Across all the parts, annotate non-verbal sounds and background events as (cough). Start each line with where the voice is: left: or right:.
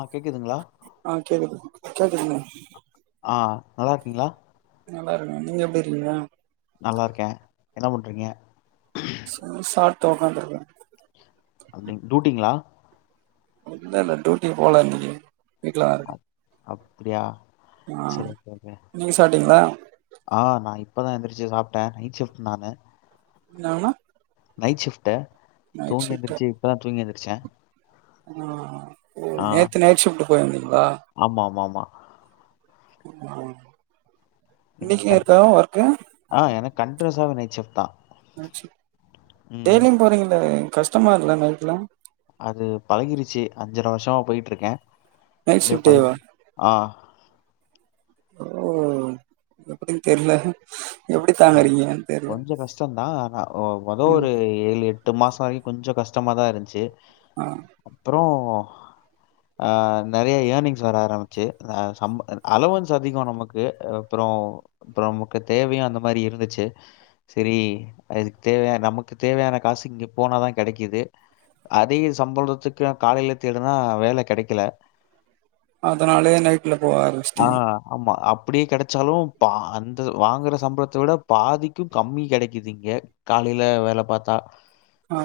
left: ஆ கேக்குதுங்களா
right: ஆ கேக்குது கேக்குது மேடம்
left: ஆ நல்லா இருக்கீங்கலா
right: நல்லா இருக்கே நீங்க எப்படி இருக்கீங்கா
left: நல்லாருக்கே என்ன பண்றீங்க
right: (unintelligible) சாப்ட்டு உக்காந்து இருக்கே
left: அப்டிங் டியூட்டிங்ளா
right: இல்ல ல டூட்டி போல இன்னைக்கு வீட்லா தா இருக்கே
left: அப் அப்டியா
right: ஆ
left: செரி இப்ப என்ன
right: நீங்க சாப்ட்டீங்களா
left: ஆ நா இப்பதா எந்திருச்சி சாப்ட்டே நைட் ஷிப்ட் நானு
right: உன்னா
left: நைட் ஷிப்ட்ட தூங்கி
right: ஷிஃப்ட்டு
left: எழுந்திரிச்சி இப்பதா தூங்கி எழுந்திருச்சே
right: ஆ ஓ நேத்து நைட் ஷிப்ட் போயிருந்தீங்களா
left: ஆமா ஆமா மா
right: (unintelligible)
left: எனக்கு கண்
right: இன்னைக்குருக்கா ஒர்க்கு
left: ஆ எனக்கு கண்டினியூசாவே நைட் ஷிப்ட் தா
right: நைட் ஷிப்ட்
left: ம்
right: டெய்லியு போறீங்களே கஷ்டமா இல்ல நைட்லா
left: அது பழகிருச்சி அஞ்சர வருஷமா போயிட்ருக்கே
right: நைட்
left: அப்டியே பழகி
right: ஷிஃப்டேவா
left: ஆஹ்
right: ஓ எப்டினு தெரில
left: இல்ல கொஞ்சோ கஷ்டோதா ஆனா ஓ மொதோ
right: ம்
left: ஒரு ஏழு எட்டு மாசோ வரியு கொஞ்சோ கஷ்டமாதா இருன்ச்சு
right: அஹ்
left: அப்புறோ ஆஹ் நறைய ஏர்னிங்ஸ் வர ஆரம்பிச்சு ஹ சம் அலோவன்ஸ் அதிகோ நமக்கு அப்புறோ அப்புறோ நமக்கு தேவையு அந்த மாரி இருந்துச்சு சேரி அதுக்கு தேவையான நமக்கு தேவையான காசு இங்கே போனா தா கெடைக்கிது அதிக சம்பளத்துக்கு காலையில தேடுனா வேல கிடைக்கல
right: அதனாலயே நைட்ல போக
left: ஆ,
right: ஆரம்பிச்சிட்டீங்க
left: ஆமா அப்டியே கிடைச்சாலு பா அந்த வாங்குற சம்பள அதோட பாதிக்கு கம்மி கெடைக்குது இங்க காலையில வேல பாத்தா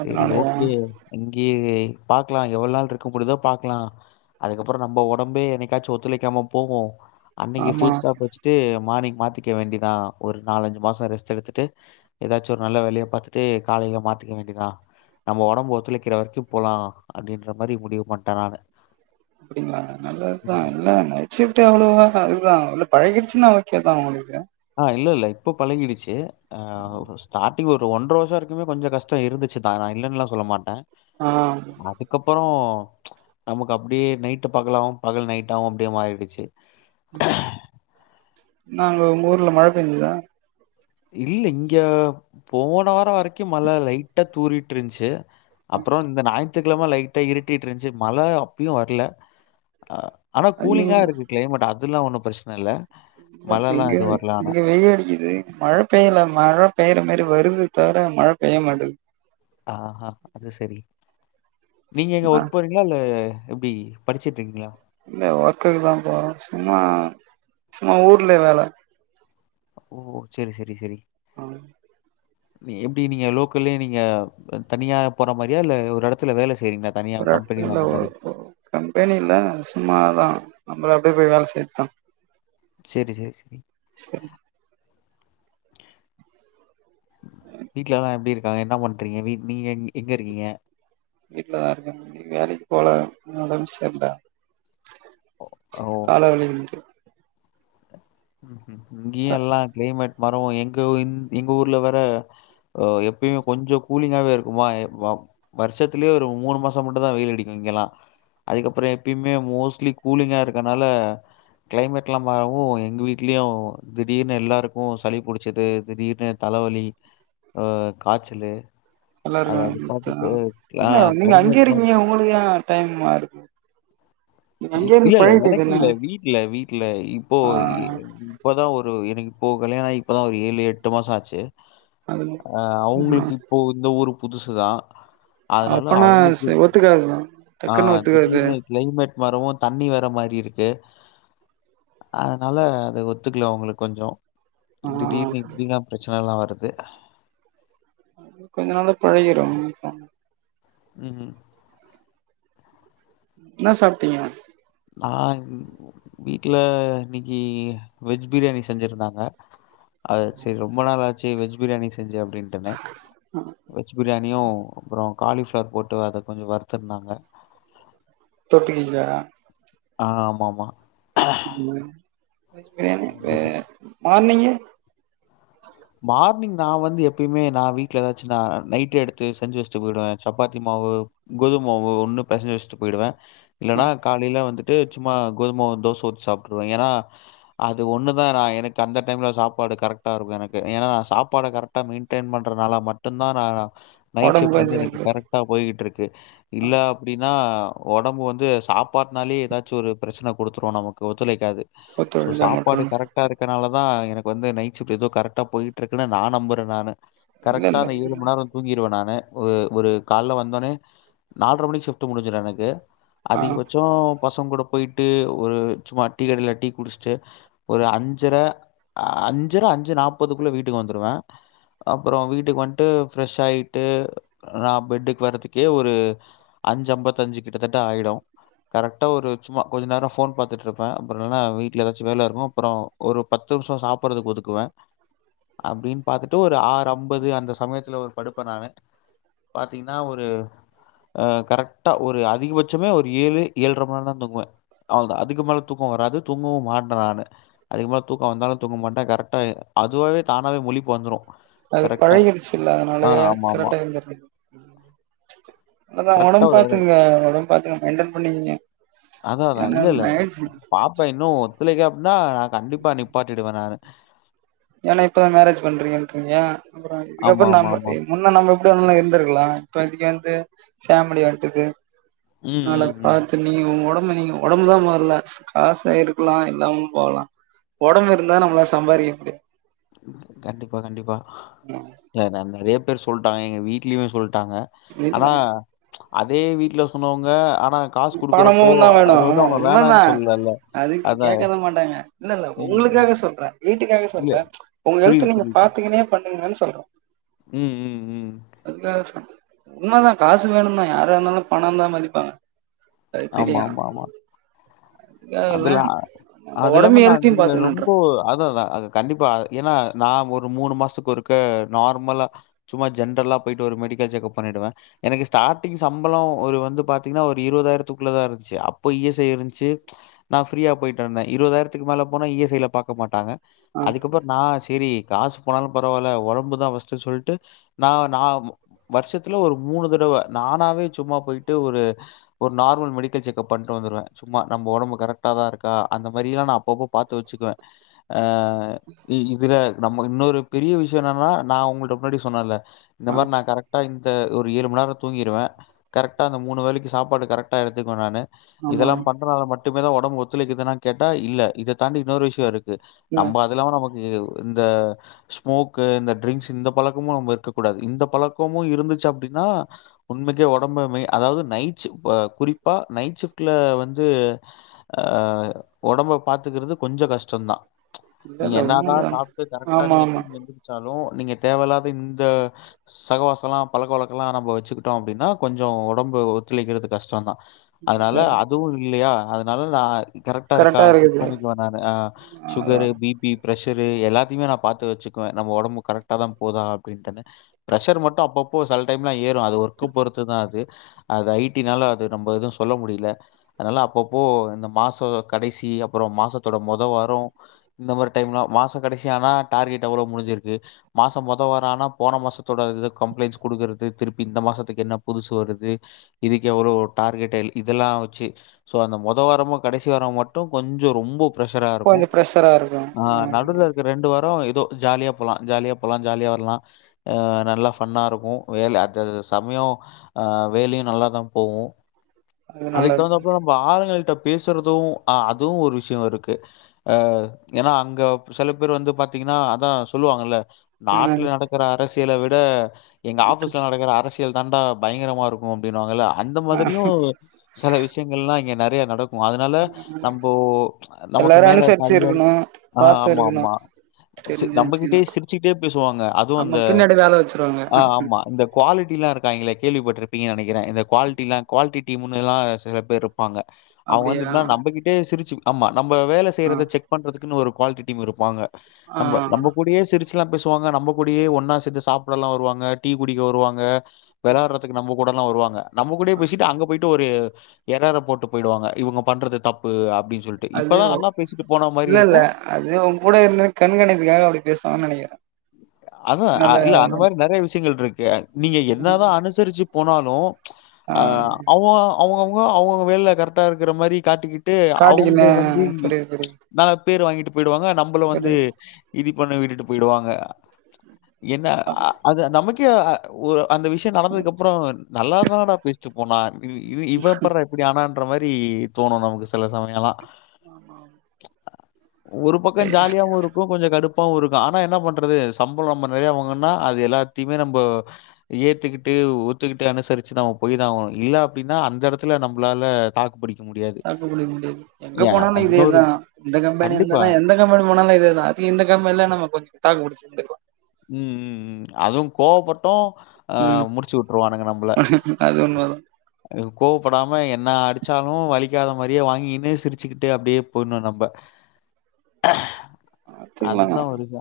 left: சரி ஓகே அங்கேயே பாக்லா எவ்ளோ நாள் இருக்க முடிதோ பாக்லா அதுக்கப்புறோ நம்ம ஒடம்பே என்னைக்காச்சு ஒத்துழைக்காம போகு அன்னிக்கு
right: ஆமா
left: ஃபுல் ஸ்டாப் வச்சுட்டு மார்னிங் மாத்திக்க வேண்டிதா ஒரு நாலஞ்சு மாசோ ரெஸ்ட் எடுத்துட்டு எதாச்சு ஒரு நல்ல வேலயா பாத்துட்டு காலையில மாத்திக்க வேண்டியதா நம்ம ஒடம்பு ஒத்துலைக்கிற வரைக்கு போலா அப்டின்ற மாரி முடிவுபன்டே நானு
right: அப்டிங்கலாங்க நல்லது
left: ம்.
right: தா இல்ல நைட் ஷிஃப்ட் எவ்லோவா அதுதா இல்ல பழகிடுச்சுன்னா ஓ கே தா உங்ளுக்கு
left: ஆஹ் இல்ல இல்ல இப்போ பழகிடுச்சு ஆஹ் ஒரு ஸ்டாட் டிங் ஒரு ஒன்றர வருஷோவரைக்குமே கொஞ்சோ கஷ்டோ இருதுச்சு தா நா இல்லேனுலா சொல்ல மாட்டே
right: ஆஹ்
left: அதுக்கப்புறோ நமக்கு அப்டியே நைட் பகலாவு பகல் நைட்டாவு அப்டியே மாறிடுச்சு
right: இன்னாங்க உங்க ஊர்ல மழ பேஞ்சுதா
left: இல்ல இங்க போன வாரோ வரைக்கு மழ லைட்டா தூறிட்டுருன்ச்சி
right: ஆ,
left: அப்புறோ இந்த நாயித்துகிழம லைட் டா இருட்டிட்டுருன்சி மழ அப்பயு வரல ஆனா
right: அது
left: கூலிங்கா இருக் கிளைமேட் அதுலா ஒன்னு பிரச்சன இல்ல மழைலாம்
right: இங்க
left: எதுவும் வரல ஆனா.
right: இங்க வெயில் அடிக்குது மழ பெய்யல மழ பெய்ற மேரி வருது தவற மழ பெய்ய மாட்டுது
left: ஆஹ்ஹா அது சேரி நீங்க எங்க
right: ஆ
left: ஒர்க் பண் றீங்கலா இல்ல எப்டி படிச்சிட்டு இருக்கீங்லா
right: இல்ல ஒர்க்குக்கு தா போறோ சும்மா சும்மா ஊர்ல வேல
left: ஓ செரி செரி செரி
right: ஹ
left: நீ எப்டி நீங்க லோக்கல்லே நீங்க தனியா போற மாரியா இல்ல ஒரு இடத்து த்துல வேல செய்றிங்லா தனியா கம்பெனி அந்த மாரி
right: கம்பெனில சும்மாதா நம்லா அப்டியே போய் வேல செய்றது தா
left: சேரி சேரி சரி
right: சரி
left: வீட்லலா எப்டி இருக்காங்க என்ன பண்றீங்க நீ நீங்க எங்க இருக்கீங்க
right: வீட்லதா இருக்கே இன்னிக் வேலக்கு போல ஒடம்பு சரில்ல
left: ஓ ஓ!
right: தல வலி இன்னிக்கு
left: இங்கேயு எல்லா கிளைமேட் மரோ எங்க ந் எங்க ஊர்ல வேர ஒ எப்பியு கொஞ்சோ கூலிங்காவே இருக்குமா எ வாப் வருஷத்துலேயே ஒரு மூனுமாசோ மட்டு தா வெயில் அடிக்கு இங்கெல்லா அதுக்கப்புறோ எப்பயுமே மோஸ்லி கூலிங்கா இருக்கனால கிளைமேட் எல்லா மாறவு எங்க வீட்லயு திடீர்னு எல்லாருக்கு சளி புடிச்சது திடீர்னு தலவலி அ காச்சலு
right: எல்லாருக்கு குடுத்த நா இல்ல நீங்க அங்கே
left: கிளைமேட் மாரி
right: இருக்கீங்க உங்களுக்கு எயே டைம் அதுக்கு
left: இல்ல இல்ல எனக்கு
right: தானே
left: இல்ல வீட்ல வீட்ல இப்போ
right: ஆ,
left: இங் இப்பதா ஒரு எனக்கு இம்போ கல்யாணோ ஆயி இப்பதா ஒரு ஏழு எட்டு மாசோ ஆச்சு
right: அது
left: அ அவுங்களுக்கு
right: ம்.
left: இப்போ இந்த ஊரு புதுசுதா அதனால அவுங்களுக்கு
right: பேசலா
left: ஆ திடீர்னு கிளைமேட் மாரவு தண்ணி வேற மாரி இருக்கு அதனால அது ஒத்துக்கல அவுங்களுக்கு கொஞ்சோ
right: ஆ,
left: திடீர்னு இப்டில்லா பிரச்சனல்லா வருது
right: கொஞ்ச நாள்ல பழகிடு
left: ம் ம்
right: இன்னா சாப்டிங்க
left: ஆ ம் வீட்ல இன்னைக்கி வெஜ் பிரியாணி செஞ்சிருந்தாங்க அது சேர் ரொம்ப நாள் ஆச்சு வெஜ் பிரியாணி செஞ்சு அப்டின் ன்னு வெஜ் பிரியாணியு அப்றோ காலி ஃபிளவர் போட்டு அத கொஞ்சோ வருத்திருந்தாங்க
right: தொட்டிக்கி இல்ல
left: ஆ ஆமா ஆமா
right: வெஜ் பிரியாணி ஆ மார்னிங்கு
left: மார்னிங் நா வந்து எப்பயுமே நா வீட்ல ஏதாச்சி நா நைட் எடுத்து செஞ்சி வெச்சிட்டு போயிடுவே சப்பாத்தி மாவு கோதும் மாவு ஒன்னு பெசஞ்சி வெச்சுட்டு போயிடுவே இல்லன்னா காலைல வந்து வந்துட்டு சும்மா கோதும மாவு தோச ஊத்தி சாப்புட்ருவே ஏனா அது ஒன்னு தா நா எனக்கு அந்த டைம்ல சாப்பாடு கரெக்டா இருக்கு எனக்கு ஏன்னா நா சாப்பாட கரெக்டா மெயின்டென் பண்றதுனால மட்டுந் தா நா நைட்
right: உடம்பு
left: ஷிப்ட் வந்து
right: கொஞ்சம்
left: எனக்
right: இது
left: கரெக் இந்தா போயிட்டு இருக்கு இல்ல
right: ஆ,
left: அப்டின்னா ஒடம்பு வந்து சாப்பாட்னாலே ஏதாச்சி ஒரு பிரச்சன குடுத்துரு நமக்கு ஒத்துழைக்காது சோ
right: ஒத்துழைக்க
left: சாப்பாடு
right: மாட்டேன்
left: கரெக்டா இருக்கனால தா எனக்கு வந்து நைட் ஷிப்ட் ஏதோ கரெக்ட் கரெக்டா போயிட்டு இருக்குன்னு நா நம்புறே நானு
right: இல்லை
left: கரெக்டா அந்த ஏழு
right: இல்லை
left: மண் நேரோ தூங்கிருவே நானு ஒரு ஒரு கால்ல வந்தோனே நால்ர மணிக்கு ஷிப்ட் முடிஞ்சுரு எனக்கு
right: ஆ
left: அதிகபட்சோ பசங்க கூட போயிட்டு ஒரு சும்மா டீ கடையில டீ குடிச்சிட்டு ஒரு அஞ்சர அஞ்சர அஞ்சு நாப்பதுக்குள்ள வீட்டுக்கு வந்துருவே அப்றோ வீட்டுக்கு வன்ட்டு ஃப்ரெஷ் ஆயிட்டு நா பெட்டுக்கு வர்றதுக்கே ஒரு அஞ்சி அம்பத்தஞ்சி கிட்டத்தட்ட ஆயிடு கரெக்ட்டா ஒரு சும்மா கொஞ்சோ நேரோ ஃபோன் பாத்துட்டு இருப்பே அப்டி இல்லன்னா வீட்ல ஏதாச்சி வேல இருக்கு அப்புறோ ஒரு பத்து நிமிஷோ சாப்புட்றதுக்கு ஒதுக்குவே அப்டின்னு பாத்துட்டு ஒரு ஆறு அம்பது அந்த சமயத்துல ஒரு படுப்ப நானு பாத்தீங்னா ஒரு கரெக்ட் விட்டா ஒரு அதிகபட்சமே ஒரு ஏழு ஏழுல்ர மணி நேரோந்தா தூங்குவே அவுள்தா அதுக்கு மேல தூக்கோ வராது தூங்கவு மாட்டே நானு அதிகமா தூக்கோ வந்தாலு தூங்க மாட்டே கரெக்டா அதுவாவே தானாவே முழிப்பு வந்துரு
right: அது
left: கரெக்டா ஆ ஆமா ஆமா
right: இயர்லி அதா
left: கரெக்டா
right: ஒடம்
left: ஒரு
right: பாத்துங்க ஒடம் பாத்துங்க மெய்ன்டென் பண்ணிகீங்க
left: அதாதா இல்லல்ல பாப்பே இன்னு ஒத்துலைக்கே அப்ன்னா நா கண்டிப்பா நிப் பாட்டிடுவே நானு
right: ஏன்னா இப்பதா மேரேஜ் பண்றீங்கின்றீங்க அப்புறோ இதுக்கப்றோ நாம்ம
left: ஆமாமாமா.
right: என் முன்ன நம்ம எப்டி வேனலா இருந்திருக்லா இப்ப இதிக்கி வந்து ஃபமிலியா வன்ட்டுது
left: ம்,
right: நாள
left: ம், ம்.
right: பாத் நீங்க உங்க ஒடம்ப நீங்க ஒடம்பு தா முதல்ல காச எடுக்லா இல்லாமு போலா ஒடம்பு இருந்தா நம்மளா சம்பாரிக்க முடி
left: கண்டிப்பா கண்டிப்பா
right: ம்
left: எந நறைய பேர் சொல்ட்டாங்க எங்க வீட்லியுமே சொல்ட்டாங்க ஆனா
right: இல்ல
left: அதே வீட்ல சொன்னவங்க ஆனா காஸ் குடுக்குறப்போ
right: பணமும் தான்
left: அத
right: வேணும்
left: வந்து
right: ஆமா
left: அவ்ங்க வேணான்
right: உண்மைதான்
left: சொல்லல்ல
right: அதுக்கு கேட்கதா மாட்டாங்க இல்லல்ல
left: ம், ம்.
right: உங்களுக்காக சொல்றே வீட்டுக்காக
left: இல்ல.
right: சொல்த உங்க
left: புரியுது,
right: ஹெல்த்து நீங்க
left: புரியுது.
right: பாத்துகின்னே பண்ணுங்கன் சொல்றோ
left: ம் ம் ம்.
right: அதுக்காசம் உண்மதா காசு வேணுன்னா யாரா இருந்தாலு பணந்தா மதிப்பாங்க அது
left: ஆமா
right: தெரியும்
left: ஆமா ஆமா
right: அதுக்காக இல்ல
left: அதுலா
right: நம்ம
left: அது இல்லாம
right: உடம்பு
left: நா
right: ஹெல்த்தையும்
left: இதுல
right: பாத்துக்கணுன்ற
left: ரொம்போ அதுதா அது கண்டிப்பா ஏன்னா நா ஒரு மூணு மாஸ்த்துக்கு ஒருக்க நார்மலா சும்மா ஜென்ரல்லா போய்ட்டு ஒரு மெடிக்கல் செக்அப் பண்ணிடுவேன் எனக்கு ஸ்டார்ட்டிங் சம்பளோ ஒரு வந்து பாத்தீங்கன்னா ஒரு இருவதாயிரத்துக்குள்ளதா இருந்ச்சு அப்போ இஎஸ்ஐ இருந்ச்சி நா ஃப்ரீயா போய்ட்டு வந்தேன் இருவதாய்ரத்துக்கு மேல போனா இ எஸ் ஐல பாக்க மாட்டாங்க
right: ஆ
left: அதுக்கப்பற் நா செரி காஸ் போனாலு பரவால்ல ஒடம்புதா ஃபஸ்ட்டு சொல்ட்டு நா நாம் வர்ஷத்துல ஒரு மூணு தடவ நானாவே ச்சும்மா போய்ட்டு ஒரு ஒரு நார்மல் மெடிக்கல் செக்அப் பண்ட்டு வந்துருவே ச்சும்மா நம்ப் ஒடம்பு கரக்ட்டாதா இருக்கா அந்த மாரி எல்லா நா அப்பப்போ பாத்து வச்சுக்குவே ஆ இ இதுல நம்ம இன்னொரு பெரிய விஷயு என்னன்னா நா உங்கள்ட்ட முன்னாடி சொன்னல்ல இந்த
right: ஆ
left: மாரி நா கரக்ட்டா இன் டு ஒரு ஈர் மண் நேரோ தூங்கிருவே கரக்ட்டா அந்த மூணு வேலக்கி சாப்பாடு கரக்ட்டா எடுத்துக்குவே நானு
right: ஆமா
left: இதெல்லாம் பண்றனால மட்டுமே தா ஒடம்பு ஒத்துலைக்குதுன்னா கேட்டா இல்ல இத தாண்டி இன்னொரு விஷ்யு இரு உ
right: இல்ல
left: நம்ப் அதுல்லாம நமக்கிவ் இந்த ஸ்மோக்கு இந்த ட்ரிங்க்ஸ் இந்த பழக்கமும் நம்ம இருக்க கூடாது இந்த பழக்கமும் இருந்துச்சு அப்டின்னா உண்மைக்கே ஒடம்பு மே அதாவ்து நைட்ஷு வ குறிப்பா நைட் ஷிஷிஃப்ட்ல வந்த் து அ ஒடம்ப பாத்துக்குற்து கொஞ்ச கஷ்டொன்தா
right: இல்ல
left: நீங்க
right: இல்ல
left: என்னாதா
right: உண்மைதான்
left: சாப்ட்டு கரக்ட்டா
right: ஆமா
left: நீங்க
right: ஆமா
left: தூங்கி எந்திரிச்சாலு நீங்க தேவயில்லாத இந்த சகவாசோல்லா பழக்க வழக்கல்லா நம்போ வச்சிக்கிட்டோ அப்டின்னா கொஞ்சு ஒடம்பு ஒத்துழைக்கிறது கஷ்டொன்தா
right: இல்ல
left: அதனால
right: இல்ல
left: அதுவு இல்லையா அதனால நா கரக்ட்டா இருக்கா
right: கரெக்டா
left: செக்
right: இருக்குது
left: பண்ணிக்குவே நானு ஆ ஷுகரு
right: அதான்
left: பிபி ப்ரெஷரு எல்லாத்திமே நா பாத்து வச்சுக்குவே நம்ம ஒடம்பு கரக்ட்டா தா போதா அப்டின்ட்டன்னு ப்ரஷர் மட்டு அப்பப்போ செல டைம்லா ஏறு அது ஒர்க்குப் பொறுத்து தா அது அது ஐ டினால அது நம்ப எது சொல்ல முடில அனால அப்பப்போ இந்த மாசோ கடைசி அப்பறோ மாசத்தோட மொத வாரோ இந்த மாரி டைம்லா மாச கடைசியானா டார்கெட் அவ்ளோ முடிஞ்சிருக்கு மாசம் மொத வார ஆனா போன மாசத்தோட அதுது கம்ப்ளைண்ஸ் குடுக்குறுது திருப்பி இந்த மாசத்துக்கு என்ன புதுசு வருது இதுக்கு எவ்ளோ டார்கெட்டெல் இதெல்லாம் வச்சி ஸோ அந்த மொத வாரமு கடைசி வார மட்டு கொஞ்சோ ரொம்போத் பிரஷரா இருக்கு
right: கொஞ்சம் ப்ரெஷரா இருக்கும்
left: ஆ
right: ஆமா
left: நடுவுல இ ரெண்டு வாரோ ஏதோ ஜாலியா போலா ஜாலியா போலா ஜாலியா வர்லா அ நல்லா ஃபன்னா இருக்கு வேல அந்த சமயோ ஆ வேலையு நல்லா தா போகு
right: அது நல்லது தான்
left: ததுகப்புற நம்ம ஆளுங்களிட்ட பேசுறது ஆ அதுவு ஒரு விஷயொ இருக்கு அ ஏன்னா அங்க செல பேர் வந்து பாத்தீங்கன்னா அதா சொல்லுவாங்கல்ல நாட்டுல
right: ம்
left: நடக்கற அரசியல விட எங்க
right: ஓகே
left: ஆஃபீஸ்ல நடக்கற அரசியல் தாண்டா பயங்கரமா இருக் கு அப்டின்னுவாங்கள்ல அந்த
right: ஆ
left: மாதிரியு செல விஷயங்கள்லா இங்க நெறைய நடக் கு அதனால நம்போ அ நமக்கு
right: எல்லாரு
left: மேல இருக்க
right: அனுசரிச்சு
left: அதிகாரி
right: இருக்கணு
left: ஆ
right: பாத்து
left: ஆமா
right: இருக்கணு
left: ஆமா சு
right: தெரிஞ்சு வச்சுக்கணு
left: நம்மகிட்டேயே சிரிச்சுக்கிட்டே பேசுவாங்க அதுவு
right: ஆமா
left: அந்த
right: பின்னாடி வேல வச்சிருவாங்க
left: ஆ ஆமா இந்த குவாலிட்டிலா இருக்காங்களே கேள்விப்பட்ருப்பீங்க நனைக்கிறே இந்த குவால்ட்டிலா குவால்ட்டி டிம்முன்னுல்லா சில பேரு ப்பாங்க அவங்க வந்து
right: அப்டியா
left: ம நம்மகிட்டே சிரிச்சு ஆமா நம்ம வேல
right: ஆ
left: செய்யறத செக் பண்றதுக்குன்னு ஒரு குவாலிட்டி டீம் இருப்பாங்க
right: ஆ
left: நம்ம நம்ம கூடயே சிரிச்சுலா பேச் வாங்க நம்ம கூடியே ஒன்னா சேந்து சாப்டல்லா வருவாங்க டீ குடிக்க வருவாங்க வெளாடுற துக் நம்ம கூடலா வருவங்க நம்ம கூடேயை பேசிட்டு அங்க போயிட் டு ஒரு எரர போட்டு போயிடுவாங்க இவங்க பண்றது தப்பு அப்
right: அது உ இல்ல இல்ல
left: இருக்கும்.
right: அது உ கூட இருந்து கண்காணித்துகாக அப்டி பேசுவா நனைக்கிற
left: அதா அ இல்ல அந்த மாரி நறைய விஷயங்கள் ருக்கு நீங்க என்னதா அனுசரிச்சு போனாலு ஆ போ அவுங்கவுங்க அவுங்கவுங்க வேல்ல கரெக்டா இருக்குற மாரி காட்டிக்கி ட்டு
right: காட்டிக்கின்னு
left: அவுங்க வந்து
right: புரியுது புரியுது
left: நல்ல பேர் வாங்கிட்டு போயிடுவாங்க நம்பளு வந்து
right: புரியுது
left: இது பண்ண விட்டுட்டு போயிடுவாங்க என்ன அ அது நமக் கே ஒ அந்த விஷ்யோ நடந்ததுக்கு அப்றோ நல்லாதானடா பேசிட்டு போனா இது இது இவ எப்பறா இப்டி ஆனான்ற மாரி தோணு நமக்கு செல சமயல்லா
right: ஆமா
left: ஒரு பக்கோ ஜாலியாவு இருக்கு கொஞ்சோ கடுப் பாவு இருக்கு ஆனா என்ன பண்றது சம்பளோ ம்ம நறைய வாங்குன்னா அது எல்லாத்தையுமே நம்ப ஏத்துக்கிட்டு ஒத்துக்கிட்டு அனுசரிச்சு நம்ம போய் தா ஆகணு இல்ல அப்டினா அந்த எடத்துல நம்ளால தாக்கு புடிக்க முடியா
right: தாக்கு புடிக்க முடியாது எங்க போனாலு இதே தா இந்த கம்பெனி
left: கண்டிப்பா.
right: இருந்தனா எந்த எந்த கம்பனி போனாலு இதே தா அது இந்த கம்பெனில நம்ம கொஞ்ச தாக்குப்புடிச்சு இருந்துக்லா
left: ம் ம் ம் அதுவு கோவப்பட்டோ ஆ
right: ம்
left: முடிச்சு வுட்ருவானுங்க நம்ப்ள
right: அது உண்மதா
left: ஆ கோவப்படாம என்ன அடிச்சாலு வலிக்காத மாரியே வாங்கிக்குன்னு சிரிச்சுக்கிட்டு அப்டியே போயிருனு நம்ப
right: பாத்துக்கலா
left: அதுதா வலிக்கு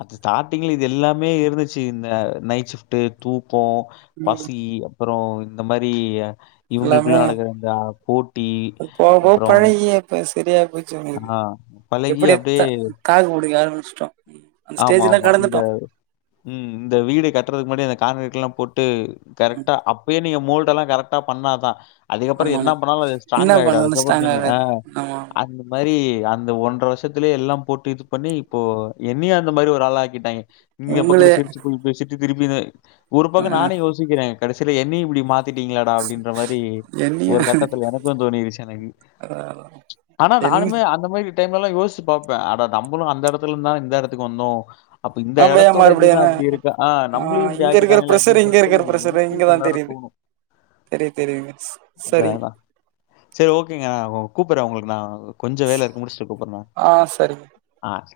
left: அது ஸ்டா டிங்ள இது எல்லாமே இருந்துச்சு இந்த நைட் ஷிஃப்ட்டு தூக்கோ
right: ம்
left: பசி அப்றோ இந்த மாரி இவுங்ளுக்குள்ள
right: எல்லாமே
left: நடக்குற இந்த போட்டி
right: போக போக
left: அப்றோ
right: பழகி இப்ப சரியா போய்ச்சு இவுங்ளுக்கு
left: பழகி
right: எப்டி
left: அப்படியே
right: தா தாக்கு புடிக்க ஆரம்பிச்சுடோ
left: ஆமா ஆமா இந்த ம் இந்த வீடு கட்டுறதுக்கு முன்னாேடி அந்த கான்கிரீட்ல்லா போட்டு
right: ம்
left: கரெக்டா அப்பயே நீங்க மோல்டு எல்லா கரெக்டா பண்ணா தா அதுக்கப்பற
right: ஆமா
left: என்ன
right: ஆமா
left: பண்ணாலு அது
right: என்ன
left: ஸ்ட்ராங்க் ஆயிடு
right: பண்ணாலு
left: அதுக்கப்பற
right: ஸ்ட்ராங்
left: நீங்க ஆ
right: ஆகாது ஆமா ஆமா.
left: அந்த மரி அந்த ஒன்ற வருஷத்லயே எல்லா போட்டு இது பண்ணி இப்போ என்னையு அந்த மாரி ஒரு ஆளாக்கிட்டாங்க நீங்க இப்ப கூட
right: உங்களே
left: சிரிச்சு போய் பேசிட்டு திருப்பி இத ஒரு
right: ஆ
left: பக்க நானே யோசிக்குற கடைசில என்னயு இப்டி மாத் திடீங்ளேடா அப்டின்ற மாரி ஒரு கட்டத்துல எனக்கு தோணிருச்சு எனக்கு
right: ஆ
left: ஆனா நானுமே அந்த மாரி டைம்லல்லா யோசிச்சு பாப்பே அட நம்மளு அந்த எடத்துல இருந்து தானே இந்த எடத்துக்கு வந்தோ அப்ப இந்த
right: நாம ஏ
left: எடத்தோட
right: மறுபடியு
left: இதுதா
right: என்ன
left: அப்டி இருக்கா ஆ நம்ளியு இப்டி
right: இங்க இருக்கிற
left: ஆக்கிடாங்ளே
right: ப்ரெஷர்
left: அப்டின்னு
right: இங்க
left: சொல்லிட்டு
right: இருக்கிற
left: எனக்கே சில நேரோ தோனு
right: தெரி தெரியுங்க ஸ் சரி
left: சேரி ஓகேங்க நா கூப்புறே உங்ளுக்கு நா கொஞ்ச வேல இருக்கு முடிச்சுட்டு கூப்புற நா
right: ஆ சரிங்க
left: ஆ ச